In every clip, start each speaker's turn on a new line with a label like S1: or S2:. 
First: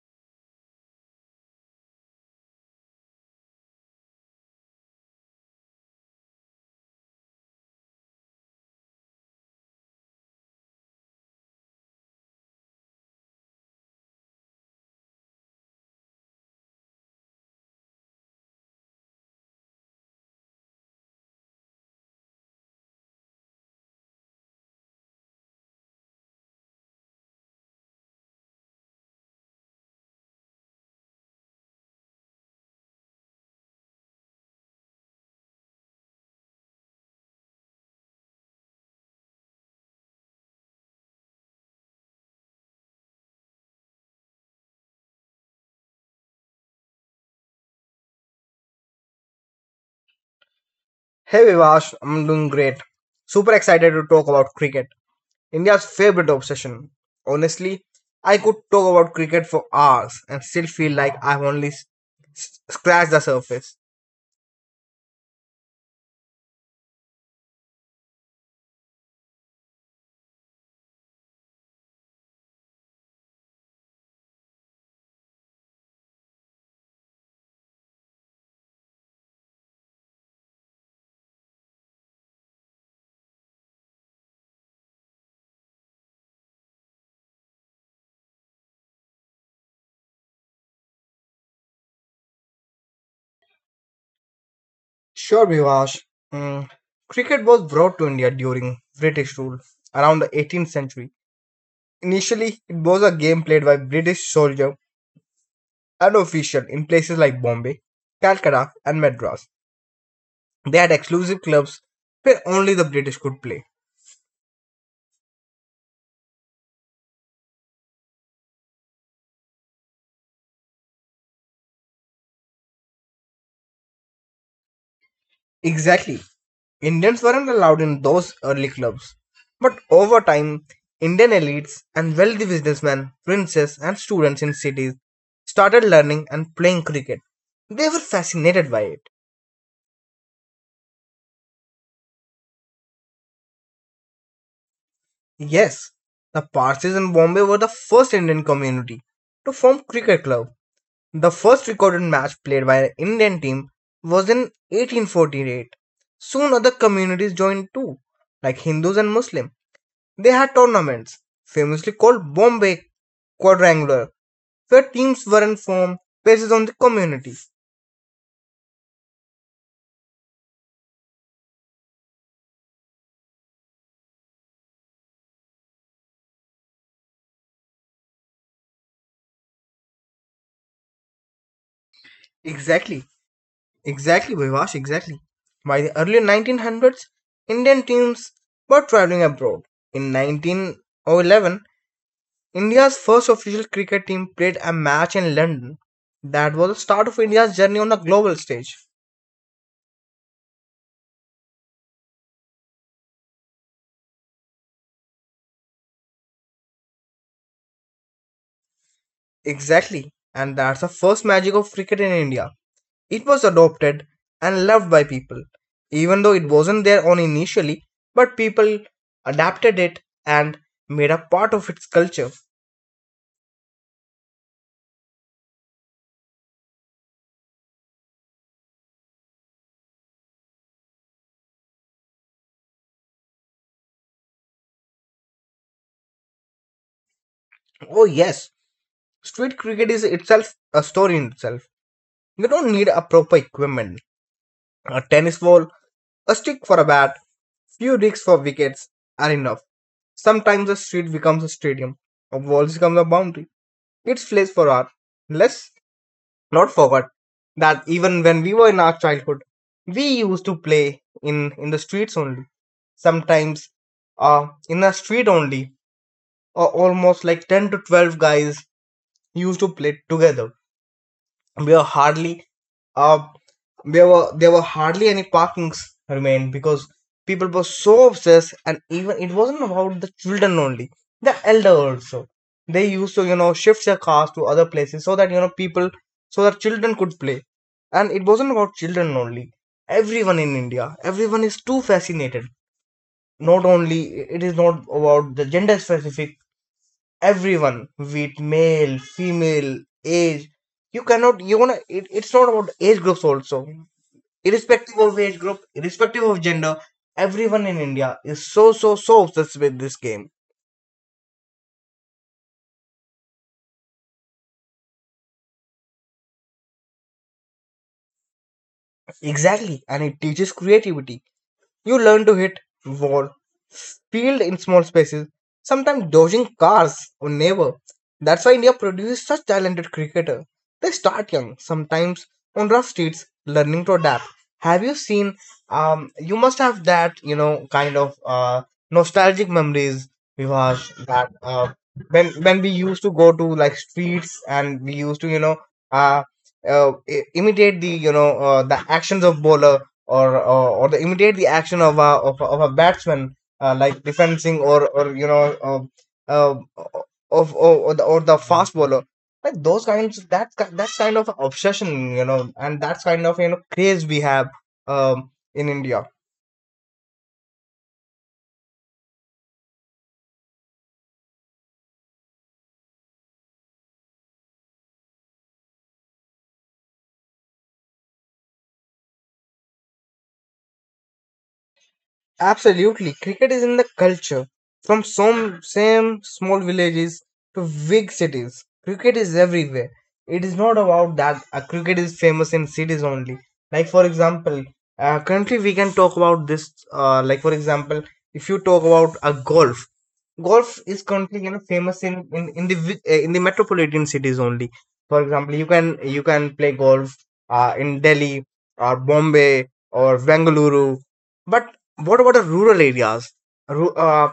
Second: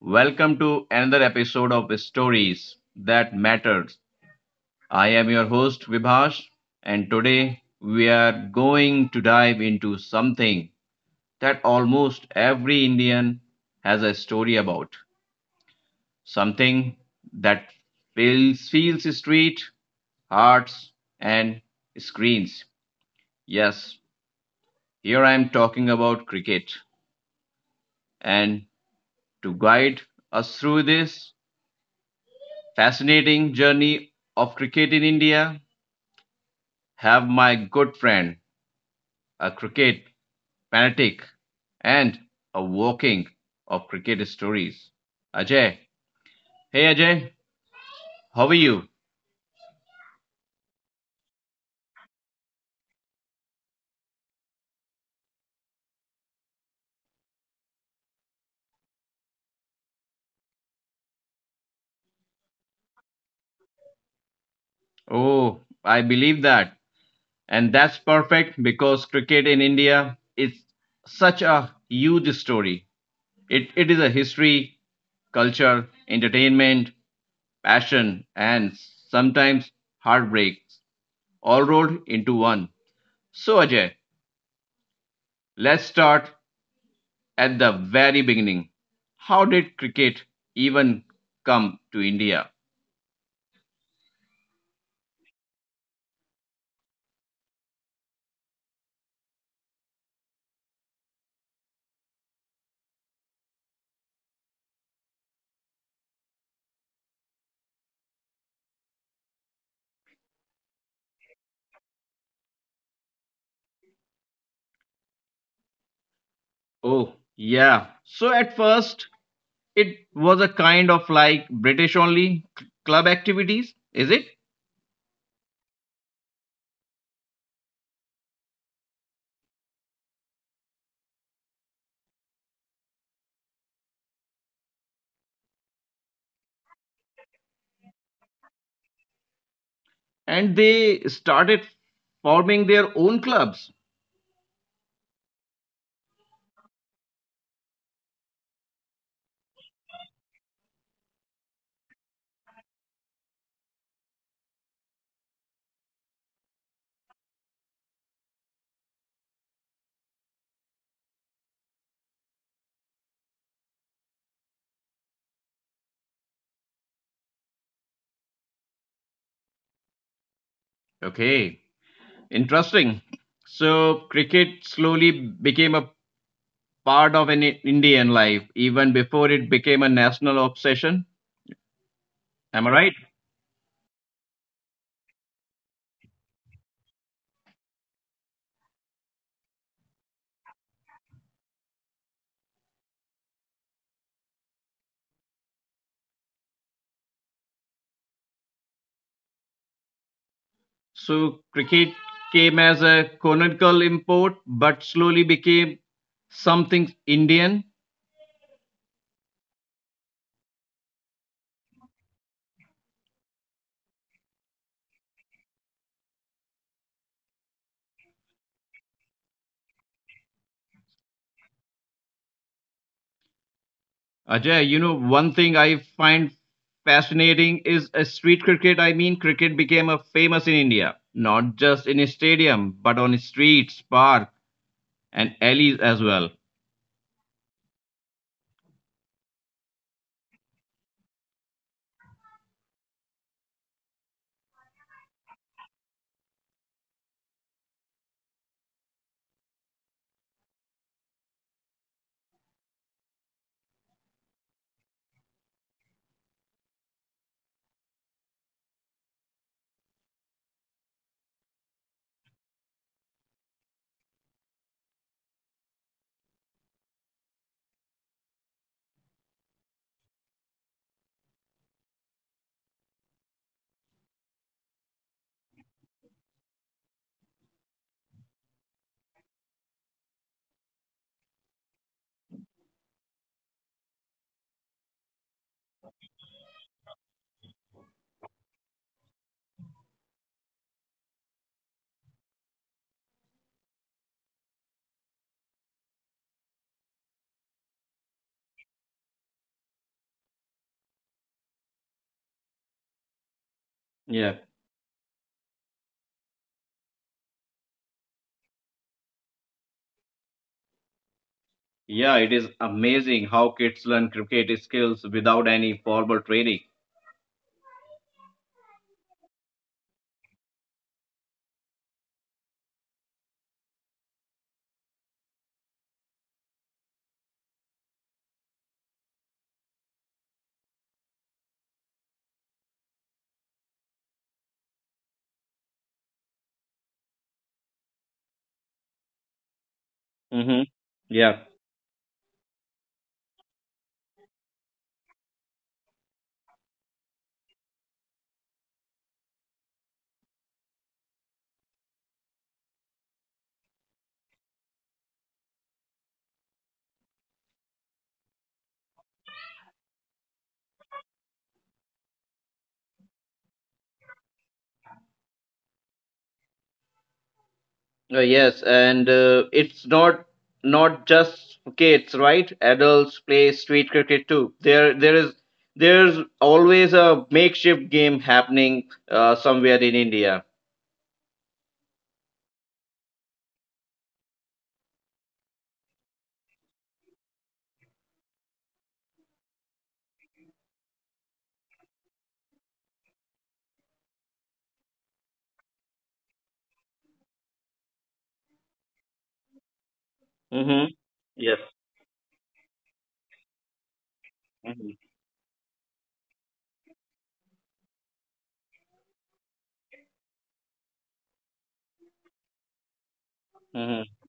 S1: Welcome to another episode of Stories That Matters. I am your host, Vibhash, and today we are going to dive into something that almost every Indian has a story about. Something that fills street, hearts, and screens. Yes, here I am talking about cricket. And to guide us through this, fascinating journey of cricket in India. Have my good friend, a cricket fanatic, and a walking of cricket stories. Ajay. Hey Ajay, how are you?
S2: Hey Vivash, I'm doing great. Super excited to talk about cricket, India's favorite obsession. Honestly, I could talk about cricket for hours and still feel like I've only scratched the surface.
S1: Oh, I believe that. And that's perfect because cricket in India is such a huge story. It is a history, culture, entertainment, passion, and sometimes heartbreaks all rolled into one. So, Ajay, let's start at the very beginning. How did cricket even come to India?
S2: Sure, Vivash. Mm, Cricket was brought to India during British rule around the 18th century. Initially, it was a game played by British soldiers and officials in places like Bombay, Calcutta, and Madras. They had exclusive clubs where only the British could play.
S1: Oh, yeah. So, at first, it was a kind of like British only c- club activities, is it?
S2: Exactly. Indians weren't allowed in those early clubs. But over time, Indian elites and wealthy businessmen, princes, and students in cities started learning and playing cricket. They were fascinated by it.
S1: And they started forming their own clubs.
S2: Yes, the Parsis in Bombay were the first Indian community to form cricket club. The first recorded match played by an Indian team was in 1848. Soon other communities joined too, like Hindus and Muslims. They had tournaments, famously called Bombay Quadrangular, where teams weren't formed based on the community.
S1: Okay, interesting. So, cricket slowly became a part of an I- Indian life even before it became a national obsession. Am I right?
S2: Exactly, exactly, Vivash, exactly. By the early 1900s, Indian teams were traveling abroad. In 1911, India's first official cricket team played a match in London. That was the start of India's journey on the global stage.
S1: So cricket came as a colonial import, but slowly became something Indian.
S2: Exactly, and that's the first magic of cricket in India. It was adopted and loved by people, even though it wasn't their own initially, but people adapted it and made a part of its culture.
S1: Ajay, you know, one thing I find fascinating is a street cricket. I mean, cricket became a famous in India, not just in a stadium, but on streets, park, and alleys as well.
S2: Oh, yes, street cricket is itself a story in itself. You don't need a proper equipment, a tennis ball, a stick for a bat, few digs for wickets are enough. Sometimes a street becomes a stadium, a wall becomes a boundary. It's place for art, less not forgot that even when we were in our childhood, we used to play in the streets only. Sometimes, in a street only, or almost like 10 to 12 guys used to play together. There were hardly uh, there were hardly any parkings remained because people were so obsessed, and even it wasn't about the children only, the elder also, they used to, shift their cars to other places so that, people, so that children could play. And it wasn't about children only, everyone in India, everyone is too fascinated. Not only, it is not about the gender specific, everyone, with male, female, age, you cannot you wanna it's not about age groups also,
S1: Yeah,
S2: irrespective of age group, irrespective of gender, everyone in India is so obsessed with this game.
S1: yeah, it is amazing how kids learn cricket skills without any formal training.
S2: Exactly, and it teaches creativity. You learn to hit wall, field in small spaces, sometimes dodging cars or neighbor. That's why India produces such talented cricketer. They start young, sometimes on rough streets, learning to adapt. Have you seen? You must have that, kind of nostalgic memories,
S1: Mm-hmm.
S2: Vivash, that
S1: Yeah.
S2: when we used to go to like streets and we used to, uh, imitate the, the actions of bowler, or the, imitate the action of of a batsman, like defending or, uh, of or, or the fast bowler, like those kinds. That's kind of obsession, and that's kind of, craze we have in India.
S1: Yes, and it's not just kids, right? Adults play street cricket too. There's always a makeshift game happening somewhere in India.
S2: Absolutely. Cricket is in the culture. From some same small villages to big cities, cricket is everywhere. It is not about that cricket is famous in cities only. Like for example, currently we can talk about this. Like for example, if you talk about a golf, golf
S1: Mm-hmm.
S2: is currently,
S1: Yes.
S2: famous in the in the metropolitan cities only.
S1: Mm-hmm.
S2: For example, you can play golf in Delhi or Bombay or Bengaluru, but what about the rural areas? Ru-
S1: Mm-hmm.
S2: uh,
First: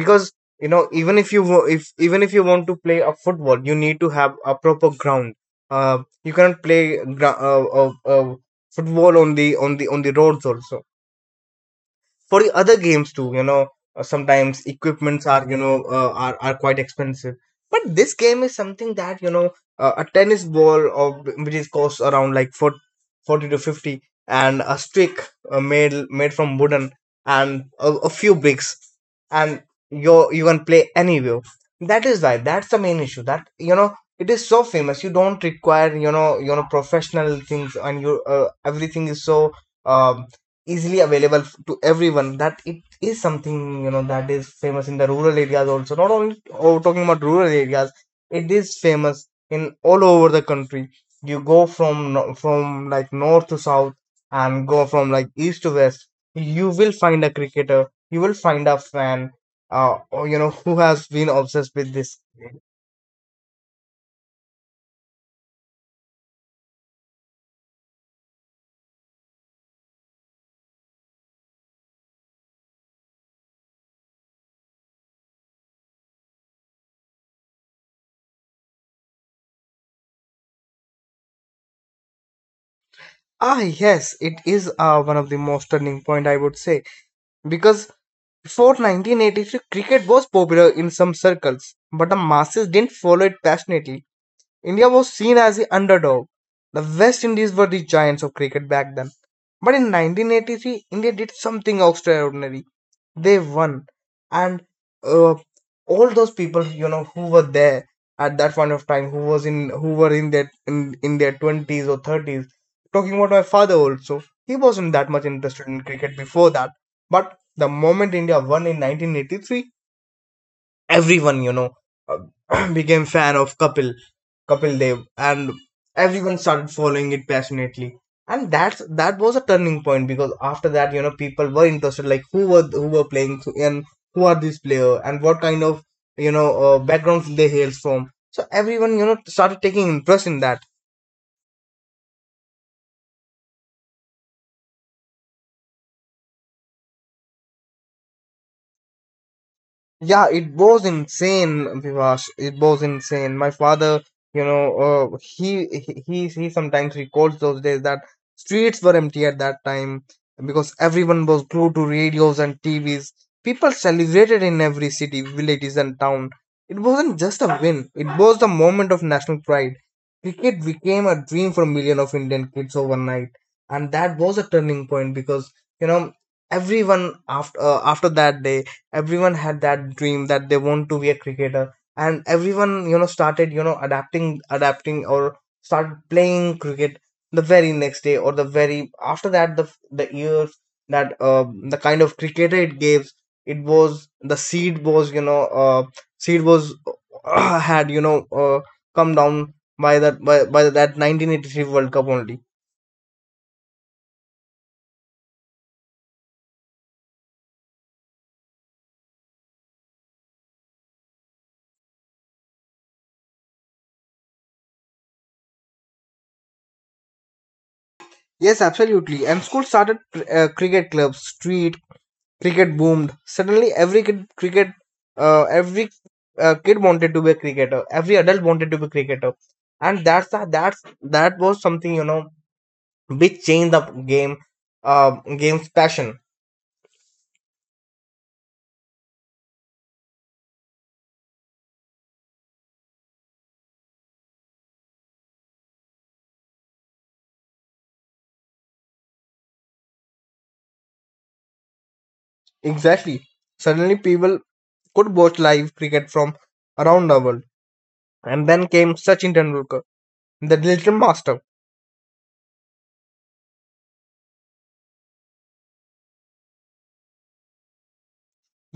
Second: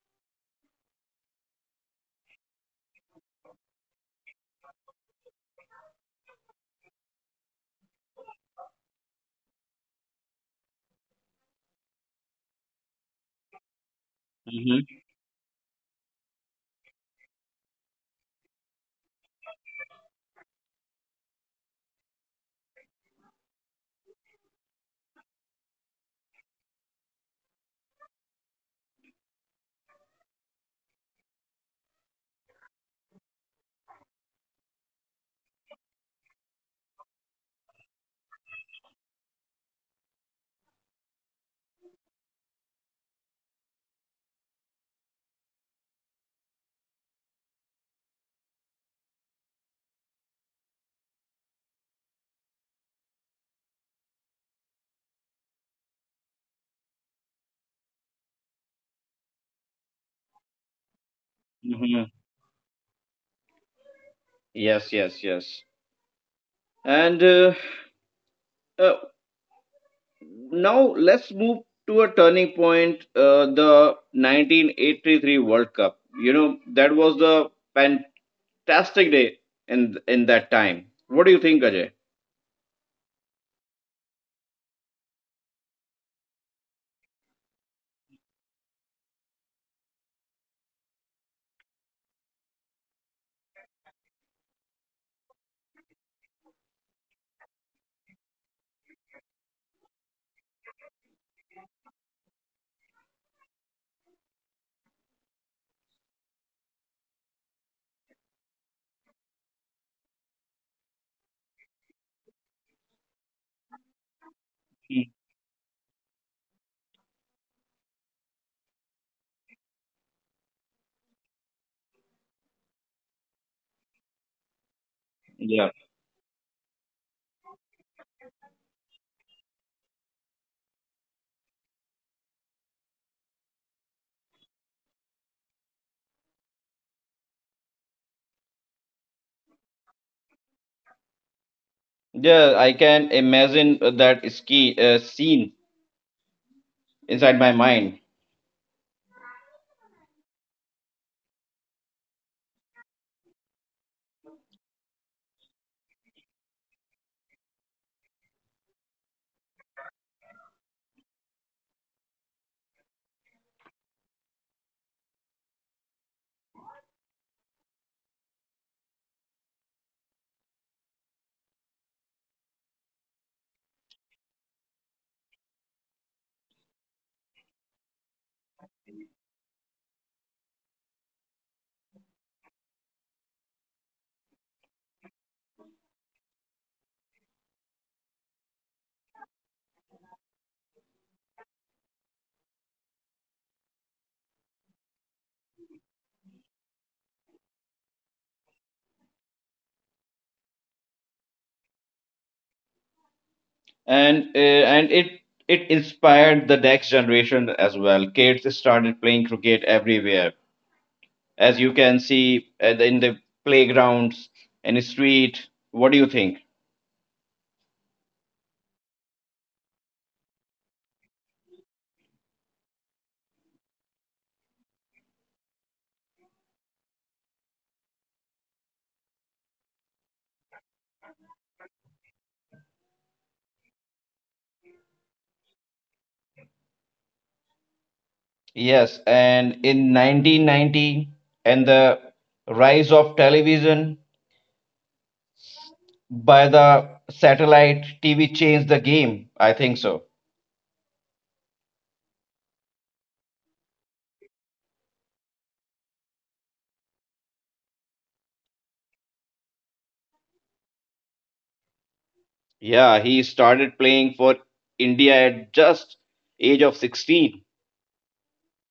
S2: because, even if you wa- if even if you want to play a football, you need to have a proper ground. uh, you cannot play football on the on the roads also. For the other games too, sometimes
S1: Mm-hmm.
S2: equipments are, are quite expensive. But this game is something that, a tennis ball, of which is costs around like 40, 40 to 50, and a stick made from wooden, and a few bricks, and you can play anywhere. That is why, that's the main issue that, it is so famous. You don't require, professional things, and you, everything is so um easily available to everyone, that it is something, that is famous in the rural areas also. Not only, oh, talking about rural areas, it is famous in all over the country. You go from from like north to south, and go from like east to west, you will find a cricketer, you will find a fan, or, who has been obsessed with
S1: Mm-hmm.
S2: this.
S1: Yes. Yes. Yes. And uh, now let's move to a turning point, the 1983 World Cup. You know that was the fantastic day in that time. What do you think, Ajay?
S2: Ah, yes, it is one of the most turning point, I would say. Because before 1983, cricket was popular in some circles, but the masses didn't follow it passionately. India was seen as the underdog. The West Indies were the giants of cricket back then. But in 1983, India did something extraordinary, they won. And uh, all those people, who were there at that point of time, who were in their in their 20s or 30s. Talking about my father also, he wasn't that
S1: Mm,
S2: much interested in cricket before that, but the moment India won in 1983, everyone, became fan of Kapil Dev, and
S1: yeah,
S2: everyone started following it passionately. And that was a turning point because after that, you know, people were interested, like who were playing and who are these players, and what kind of, backgrounds they hails from. So everyone, started taking interest in that.
S1: yeah, I can imagine that ski scene inside my mind,
S2: Yeah, it was insane, Vivash. It was insane. My father, you know, he sometimes recalls those days that streets were empty at that time because everyone was glued to radios and TVs. People celebrated in every city, villages, and town. It wasn't just a win; it was the moment of national pride. Cricket became a dream for millions of Indian kids overnight, and that was a turning point because, you know everyone after, after that day, everyone had that dream that they want to be a cricketer, and everyone, started, adapting or started playing cricket the very next day or the very after that, the years. That the kind of cricketer it gave, it was the seed, was, seed was, had, come down by that, by that 1983 world cup only.
S1: and uh, and it inspired the next generation as well. Kids started playing cricket everywhere, as you can see at the- in the playgrounds and the street. What do you think?
S2: Yes, absolutely, and school started cricket clubs, street cricket boomed suddenly, every kid cricket, every kid wanted to be a cricketer, every adult wanted to be a cricketer. And that's the, that's that was something, which changed the game, uh, game's passion.
S1: Yes, and in 1990 and the rise of television by the satellite TV changed the game. I think so.
S2: Exactly, suddenly people could watch live cricket from around the world, and then came Sachin Tendulkar, the little master.
S1: Yeah, he started playing for India at just age of 16.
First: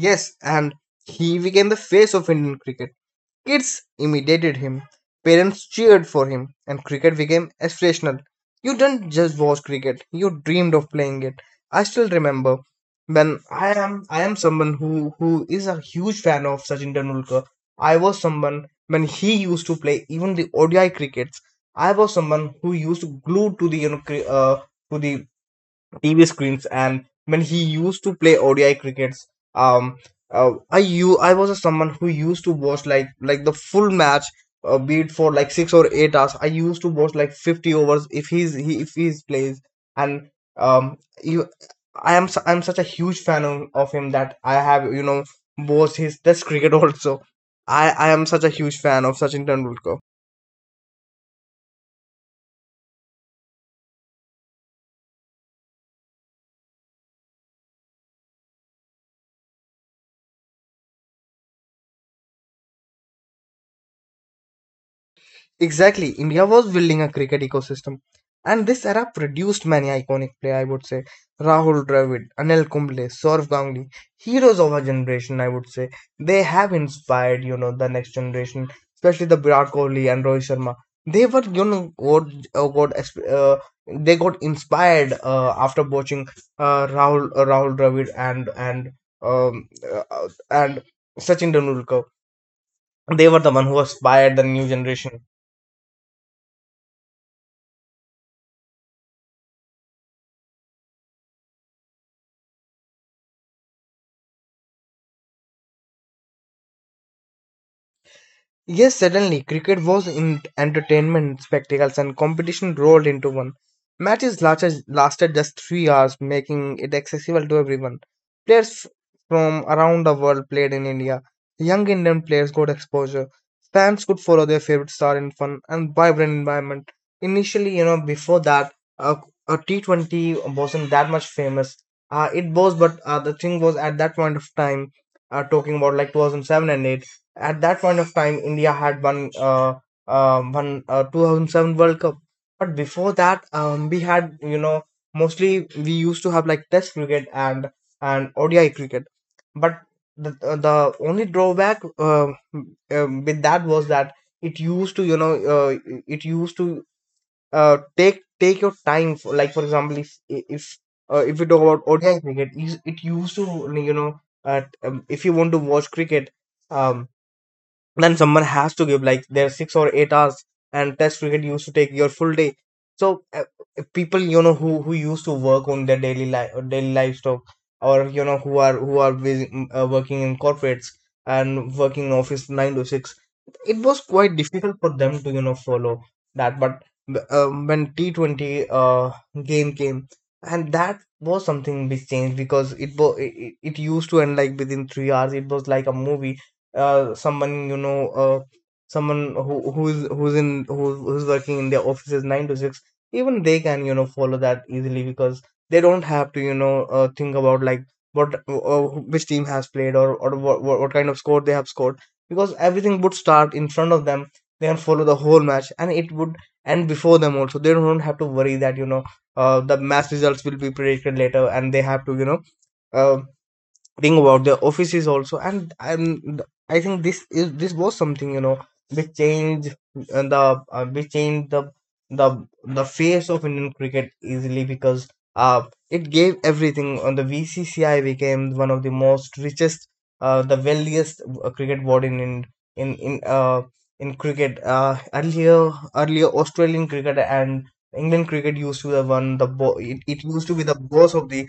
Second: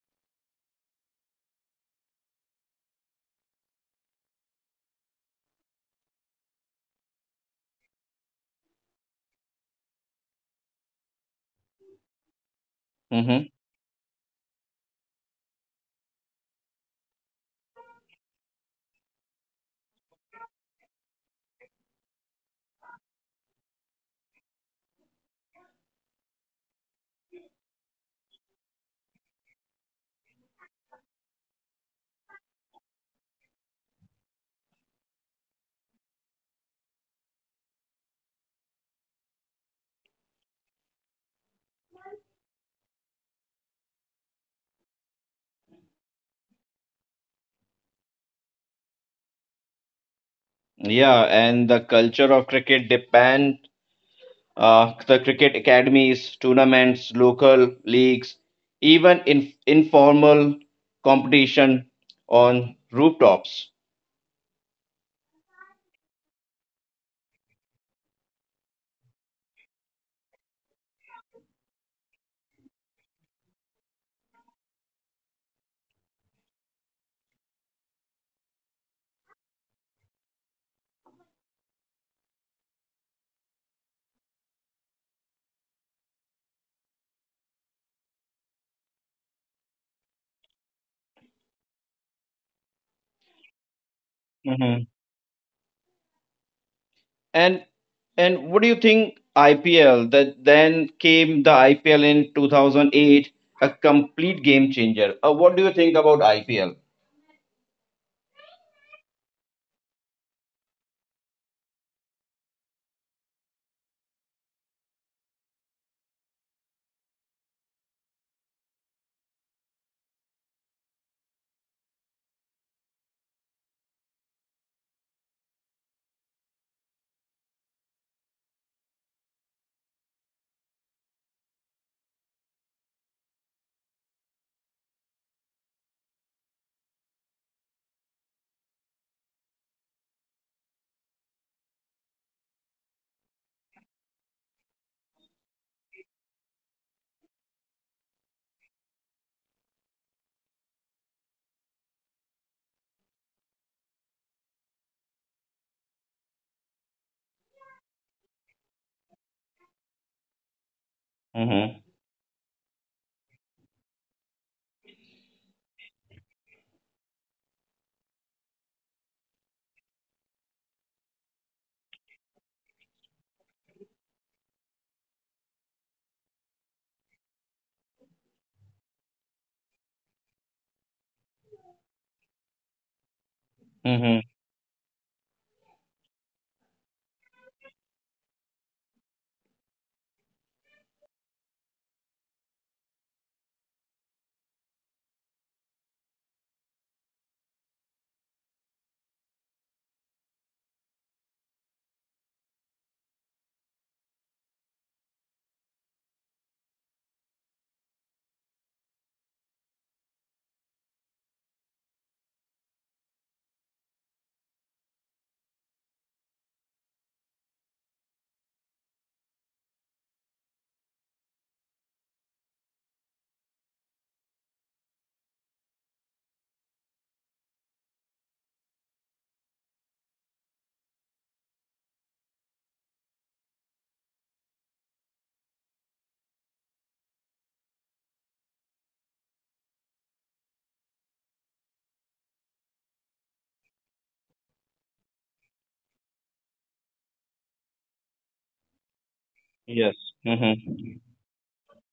S2: Yes, and he became the face of Indian cricket. Kids imitated him, parents cheered for him, and cricket became aspirational. You didn't just watch cricket, you dreamed of playing it. I still remember when
S1: Hmm.
S2: I am someone who is a huge fan of Sachin Tendulkar. I was someone when he used to play even the ODI crickets. I was someone who used to glue to the, you know, to the TV screens. And when he used to play ODI crickets, um, I was a someone who used to watch like the full match, be it for like 6 or 8 hours. I used to watch like 50 overs if if he's plays. And um, you, I'm such a huge fan of him that I have, watched his Test cricket also. I am such a huge fan of Sachin Tendulkar.
S1: Yeah, and the culture of cricket depend the cricket academies, tournaments, local leagues, even in informal competition on rooftops.
S2: Exactly, India was building a cricket ecosystem, and this era produced many iconic players. I would say Rahul Dravid, Anil Kumble, Saurav Ganguly, heroes of our generation. I would say they have inspired, the next generation, especially the Virat Kohli and Rohit Sharma. They were, uh, got exp- uh, they got inspired after watching Rahul Dravid and Sachin Tendulkar. They were the one who inspired the new generation.
S1: And and what do you think IPL that then came the IPL in 2008, a complete game changer. What do you think about IPL?
S2: Yes, suddenly cricket was in entertainment, spectacles, and competition rolled into one. Matches lasted just 3 hours, making it accessible to everyone. Players from around the world played in India. Young Indian players got exposure. Fans could follow their favorite star in fun and vibrant environment. Initially, before that, 20 wasn't that much famous. It was, but the thing was at that point of time, talking about like 2007 and 8, at that point of time, India had won, one, 2007 World Cup. But before that, we had, mostly we used to have like Test cricket and ODI cricket. But the only drawback, with that was that it used to you know uh, it used to take your time. For, like for example, if if uh,
S1: Mm-hmm.
S2: if we talk about ODI cricket, it used to, if you want to watch cricket, um, then someone has to give like their 6 or 8 hours, and test cricket used to take your full day. So, people, who used to work on their daily life or daily livestock, or, who are busy, working in corporates and working in office 9 to 6,
S1: Mm-hmm.
S2: it was quite difficult for them to follow that. But when T20 game came, and that was something which changed, because it was it, it it used to end like within 3 hours. It was like a movie. Someone who's working in their offices 9 to 6, even they can follow that easily, because they don't have to, think about like what, which team has played, or what, what kind of score they have scored, because everything would start in front of them. They can follow the whole match, and it would end before them also. They don't have to worry that the match results will be predicted later, and they have to, uh, thing about the offices also. And I think this was something, which changed uh, the uh, which changed the the the face of Indian cricket easily, because uh it gave everything on the vcci, became one of the most richest, the wealthiest, cricket board in, in uh in cricket. Earlier, Australian cricket and England cricket used to have one,
S1: Yes.
S2: it used to
S1: Mm-hmm.
S2: be the boss of the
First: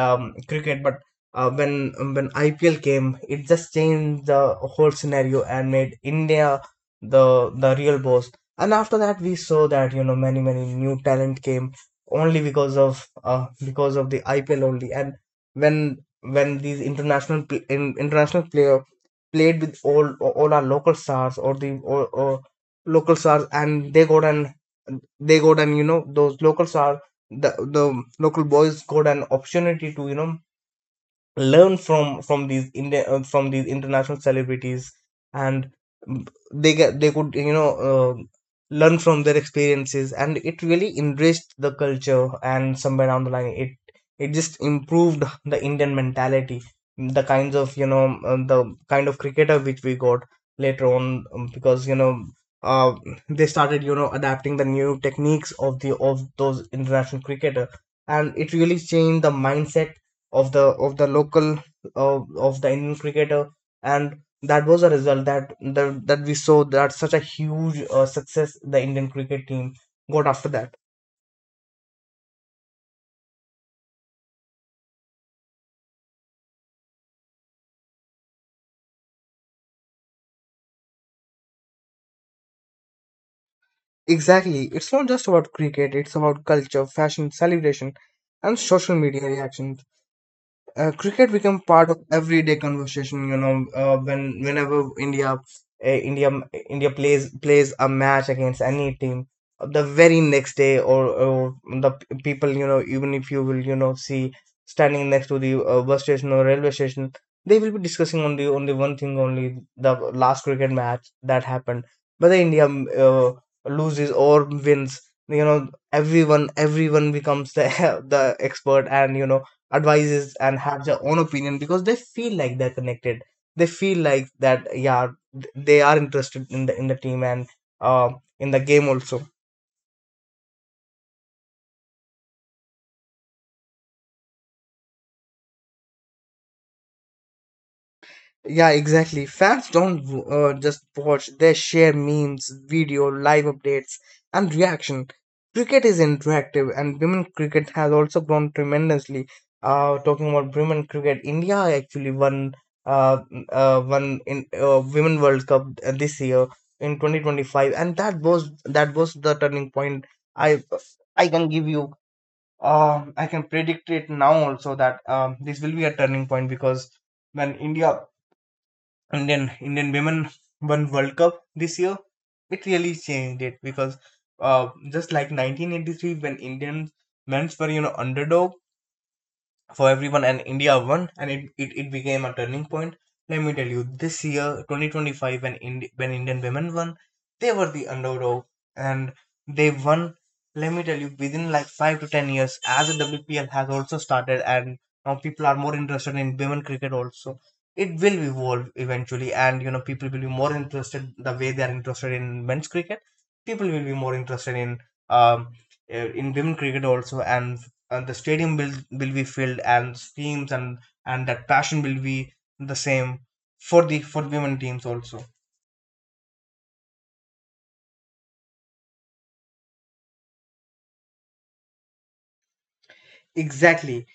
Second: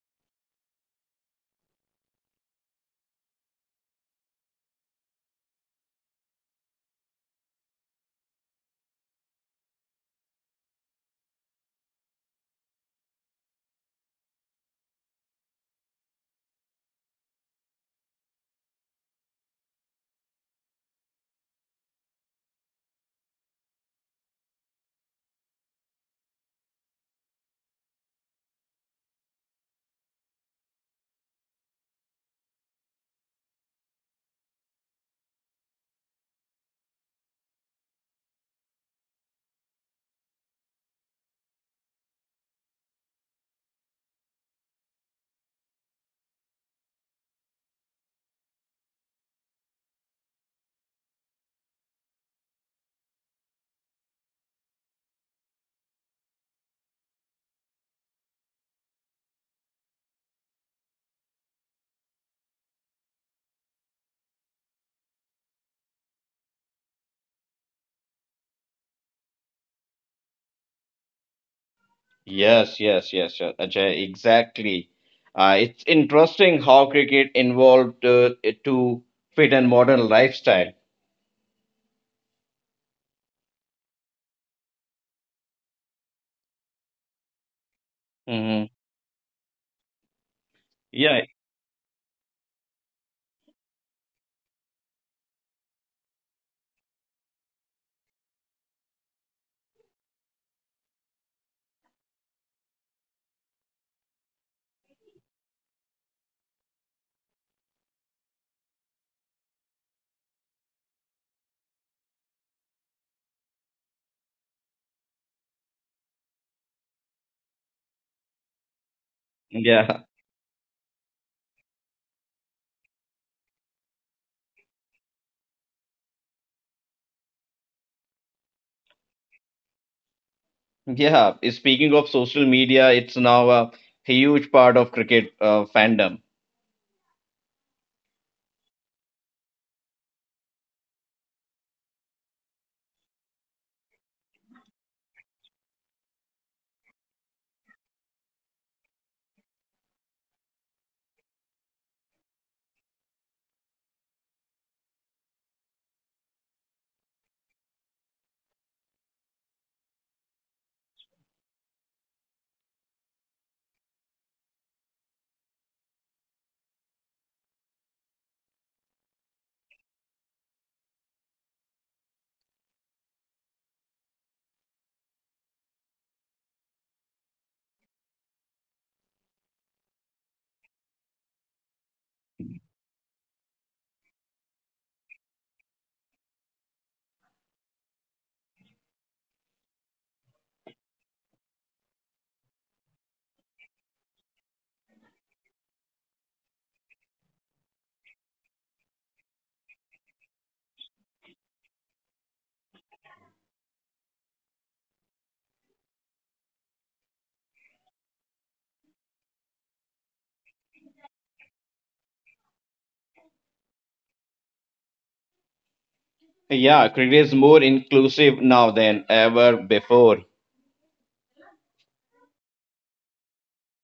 S2: cricket. But when IPL came, it just changed the whole scenario and made India the real boss. And after that, we saw that many new talent came only because of the IPL only. And when these international player played with all our local stars, or local stars, and they got an you know those local stars, the local boys got an opportunity to learn from these India from these international celebrities, and, they could learn from their experiences, and it really enriched the culture. And somewhere down the line, it just improved the Indian mentality, the kinds of you know the kind of cricketer which we got later on, because Uh, they started, adapting the new techniques of those international cricketer, and it really changed the mindset of the of the local of the Indian cricketer, and that was a result that we saw that such a huge, success the Indian cricket team got after that.
S1: Yes, yes, yes, yes, Ajay, exactly. It's interesting how cricket involved it to fit and modern lifestyle.
S2: Exactly, it's not just about cricket; it's about culture, fashion, celebration, and
S1: Mm-hmm.
S2: social media reaction.
S1: Yeah,
S2: Cricket become part of everyday conversation. Whenever India plays a match against any team, the very next day, or the, people, even if you will see standing next to the bus station or railway station, they will be discussing on the only one thing, only the last cricket match that happened, whether India, uh, loses or wins, you know everyone becomes the the expert, and
S1: yeah,
S2: advices and have their own opinion, because they feel like they're connected. They feel like that, yeah, they are interested in the team, and uh, in the game also.
S1: yeah. Speaking of social media, it's now a huge part of cricket fandom.
S2: Yeah, exactly. Fans don't just watch, they share memes, video, live updates, and reaction. Cricket is interactive, and women cricket has also grown tremendously. Talking about women cricket, India actually uh, won in Women World Cup, this year in 2025, and that was the turning point. I I can give you I can predict it now also that this will be a turning point, because when India, Indian women won World Cup this year, it really changed it, because just like 1983, when Indian men's were, underdog for everyone, and India won, and it became a turning point. Let me tell you, this year 2025, when Indian women won, they were the underdog, and they won. Let me tell you, within like 5 to 10 years, as the WPL has also started, and now people are more interested in women cricket also. It will evolve eventually, and people will be more interested the way they are interested in men's cricket. People will be more interested um in women cricket also, and the stadium will be filled, and teams, and that passion will be the same for women teams also.
S1: Yeah, cricket is more inclusive now than ever before.
S2: Exactly.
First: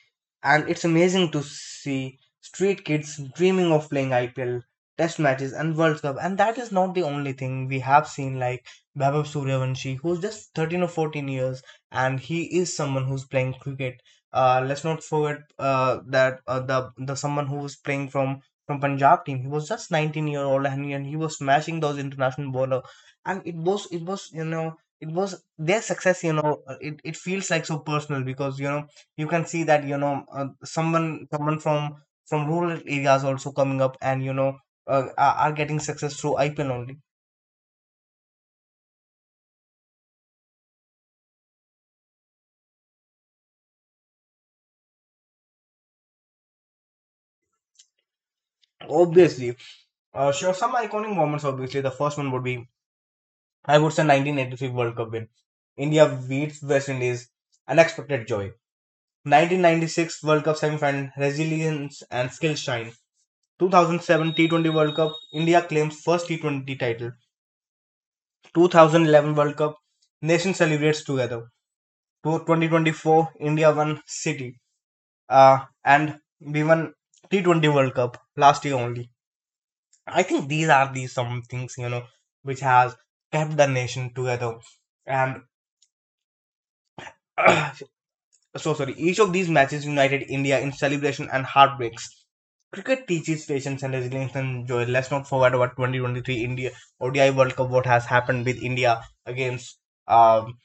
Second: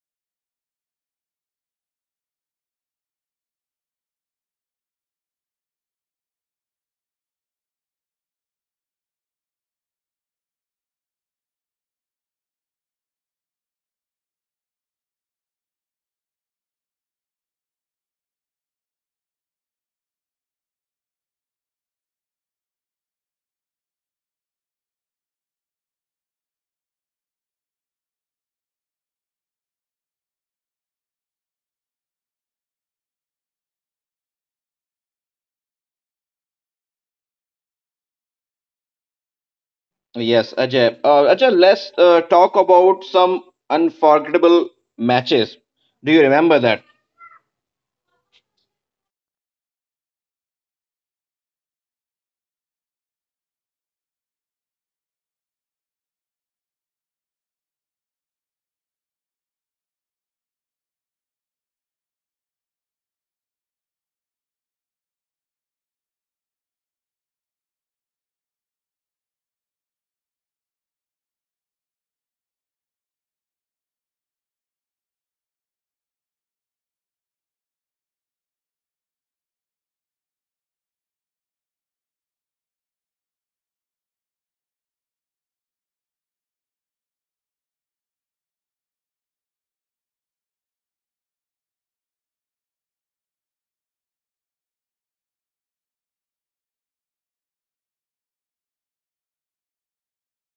S2: And it's amazing to see street kids dreaming of playing IPL, test matches, and World Cup. And that is not the only thing we have seen, like Babab Suryavanshi, who's just 13 or 14 years, and he is someone who's playing cricket. Let's not forget that the someone who was playing from Punjab team, he was just 19-year-old, and he was smashing those international bowler. And it was their success. It feels like so personal, because you can see that someone from rural areas also coming up, and are getting success through IPL only.
S1: Yes, Ajay. Ajay, let's talk about some unforgettable matches. Do you remember that?
S2: Obviously, sure. Some iconic moments. Obviously, the first one would be, I would say, 1983 World Cup win. India beats West Indies. Unexpected joy. 1996 World Cup semi-final. Resilience and skill shine. 2007 T20 World Cup. India claims first T20 title. 2011 World Cup. Nation celebrates together. To 2024, India won City, uh, and we won T20 World Cup last year only. I think these are the some things, which has kept the nation together, and so sorry, each of these matches united India in celebration and heartbreaks. Cricket teaches patience and resilience and joy. Let's not forget about 2023 India ODI World Cup. What has happened with India against, um,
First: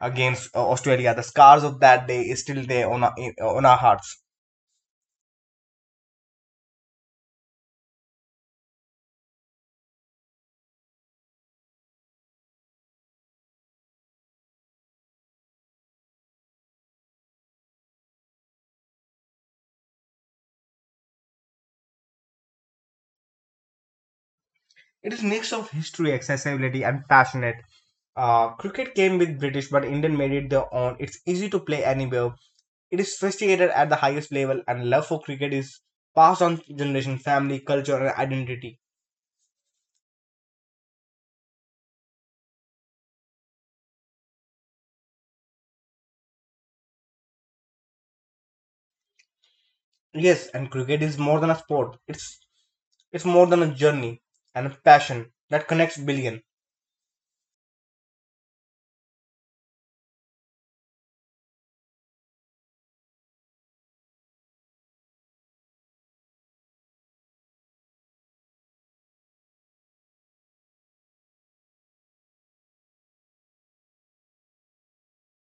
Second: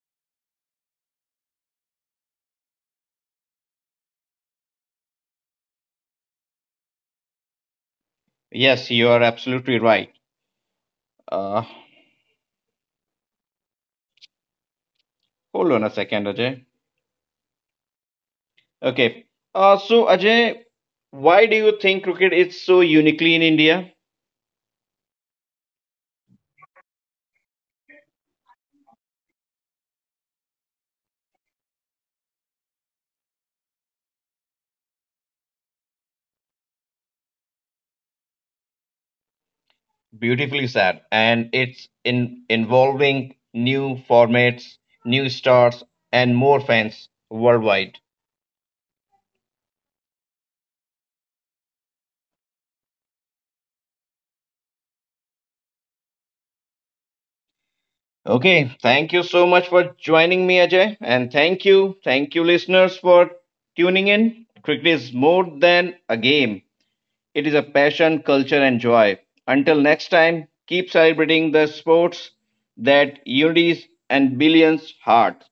S2: Australia? The scars of that day is still there on our hearts.
S1: Yes, you are absolutely right. Uh, hold on a second, Ajay. Okay. So, Ajay, why do you think cricket is so uniquely in India?
S2: It is a mix of history, accessibility, and passionate. Cricket came with British, but Indian made it their own. It's easy to play anywhere. It is sophisticated at the highest level, and love for cricket is passed on to generation, family, culture, and identity.
S1: Beautifully said. And it's in involving new formats, new stars, and more fans worldwide.
S2: Yes, and cricket is more than a sport. It's more than a journey and a passion that connects billions.
S1: Okay, thank you so much for joining me, Ajay. And thank you, listeners, for tuning in. Cricket is more than a game, it is a passion, culture, and joy. Until next time, keep celebrating the sports that unites and billions heart.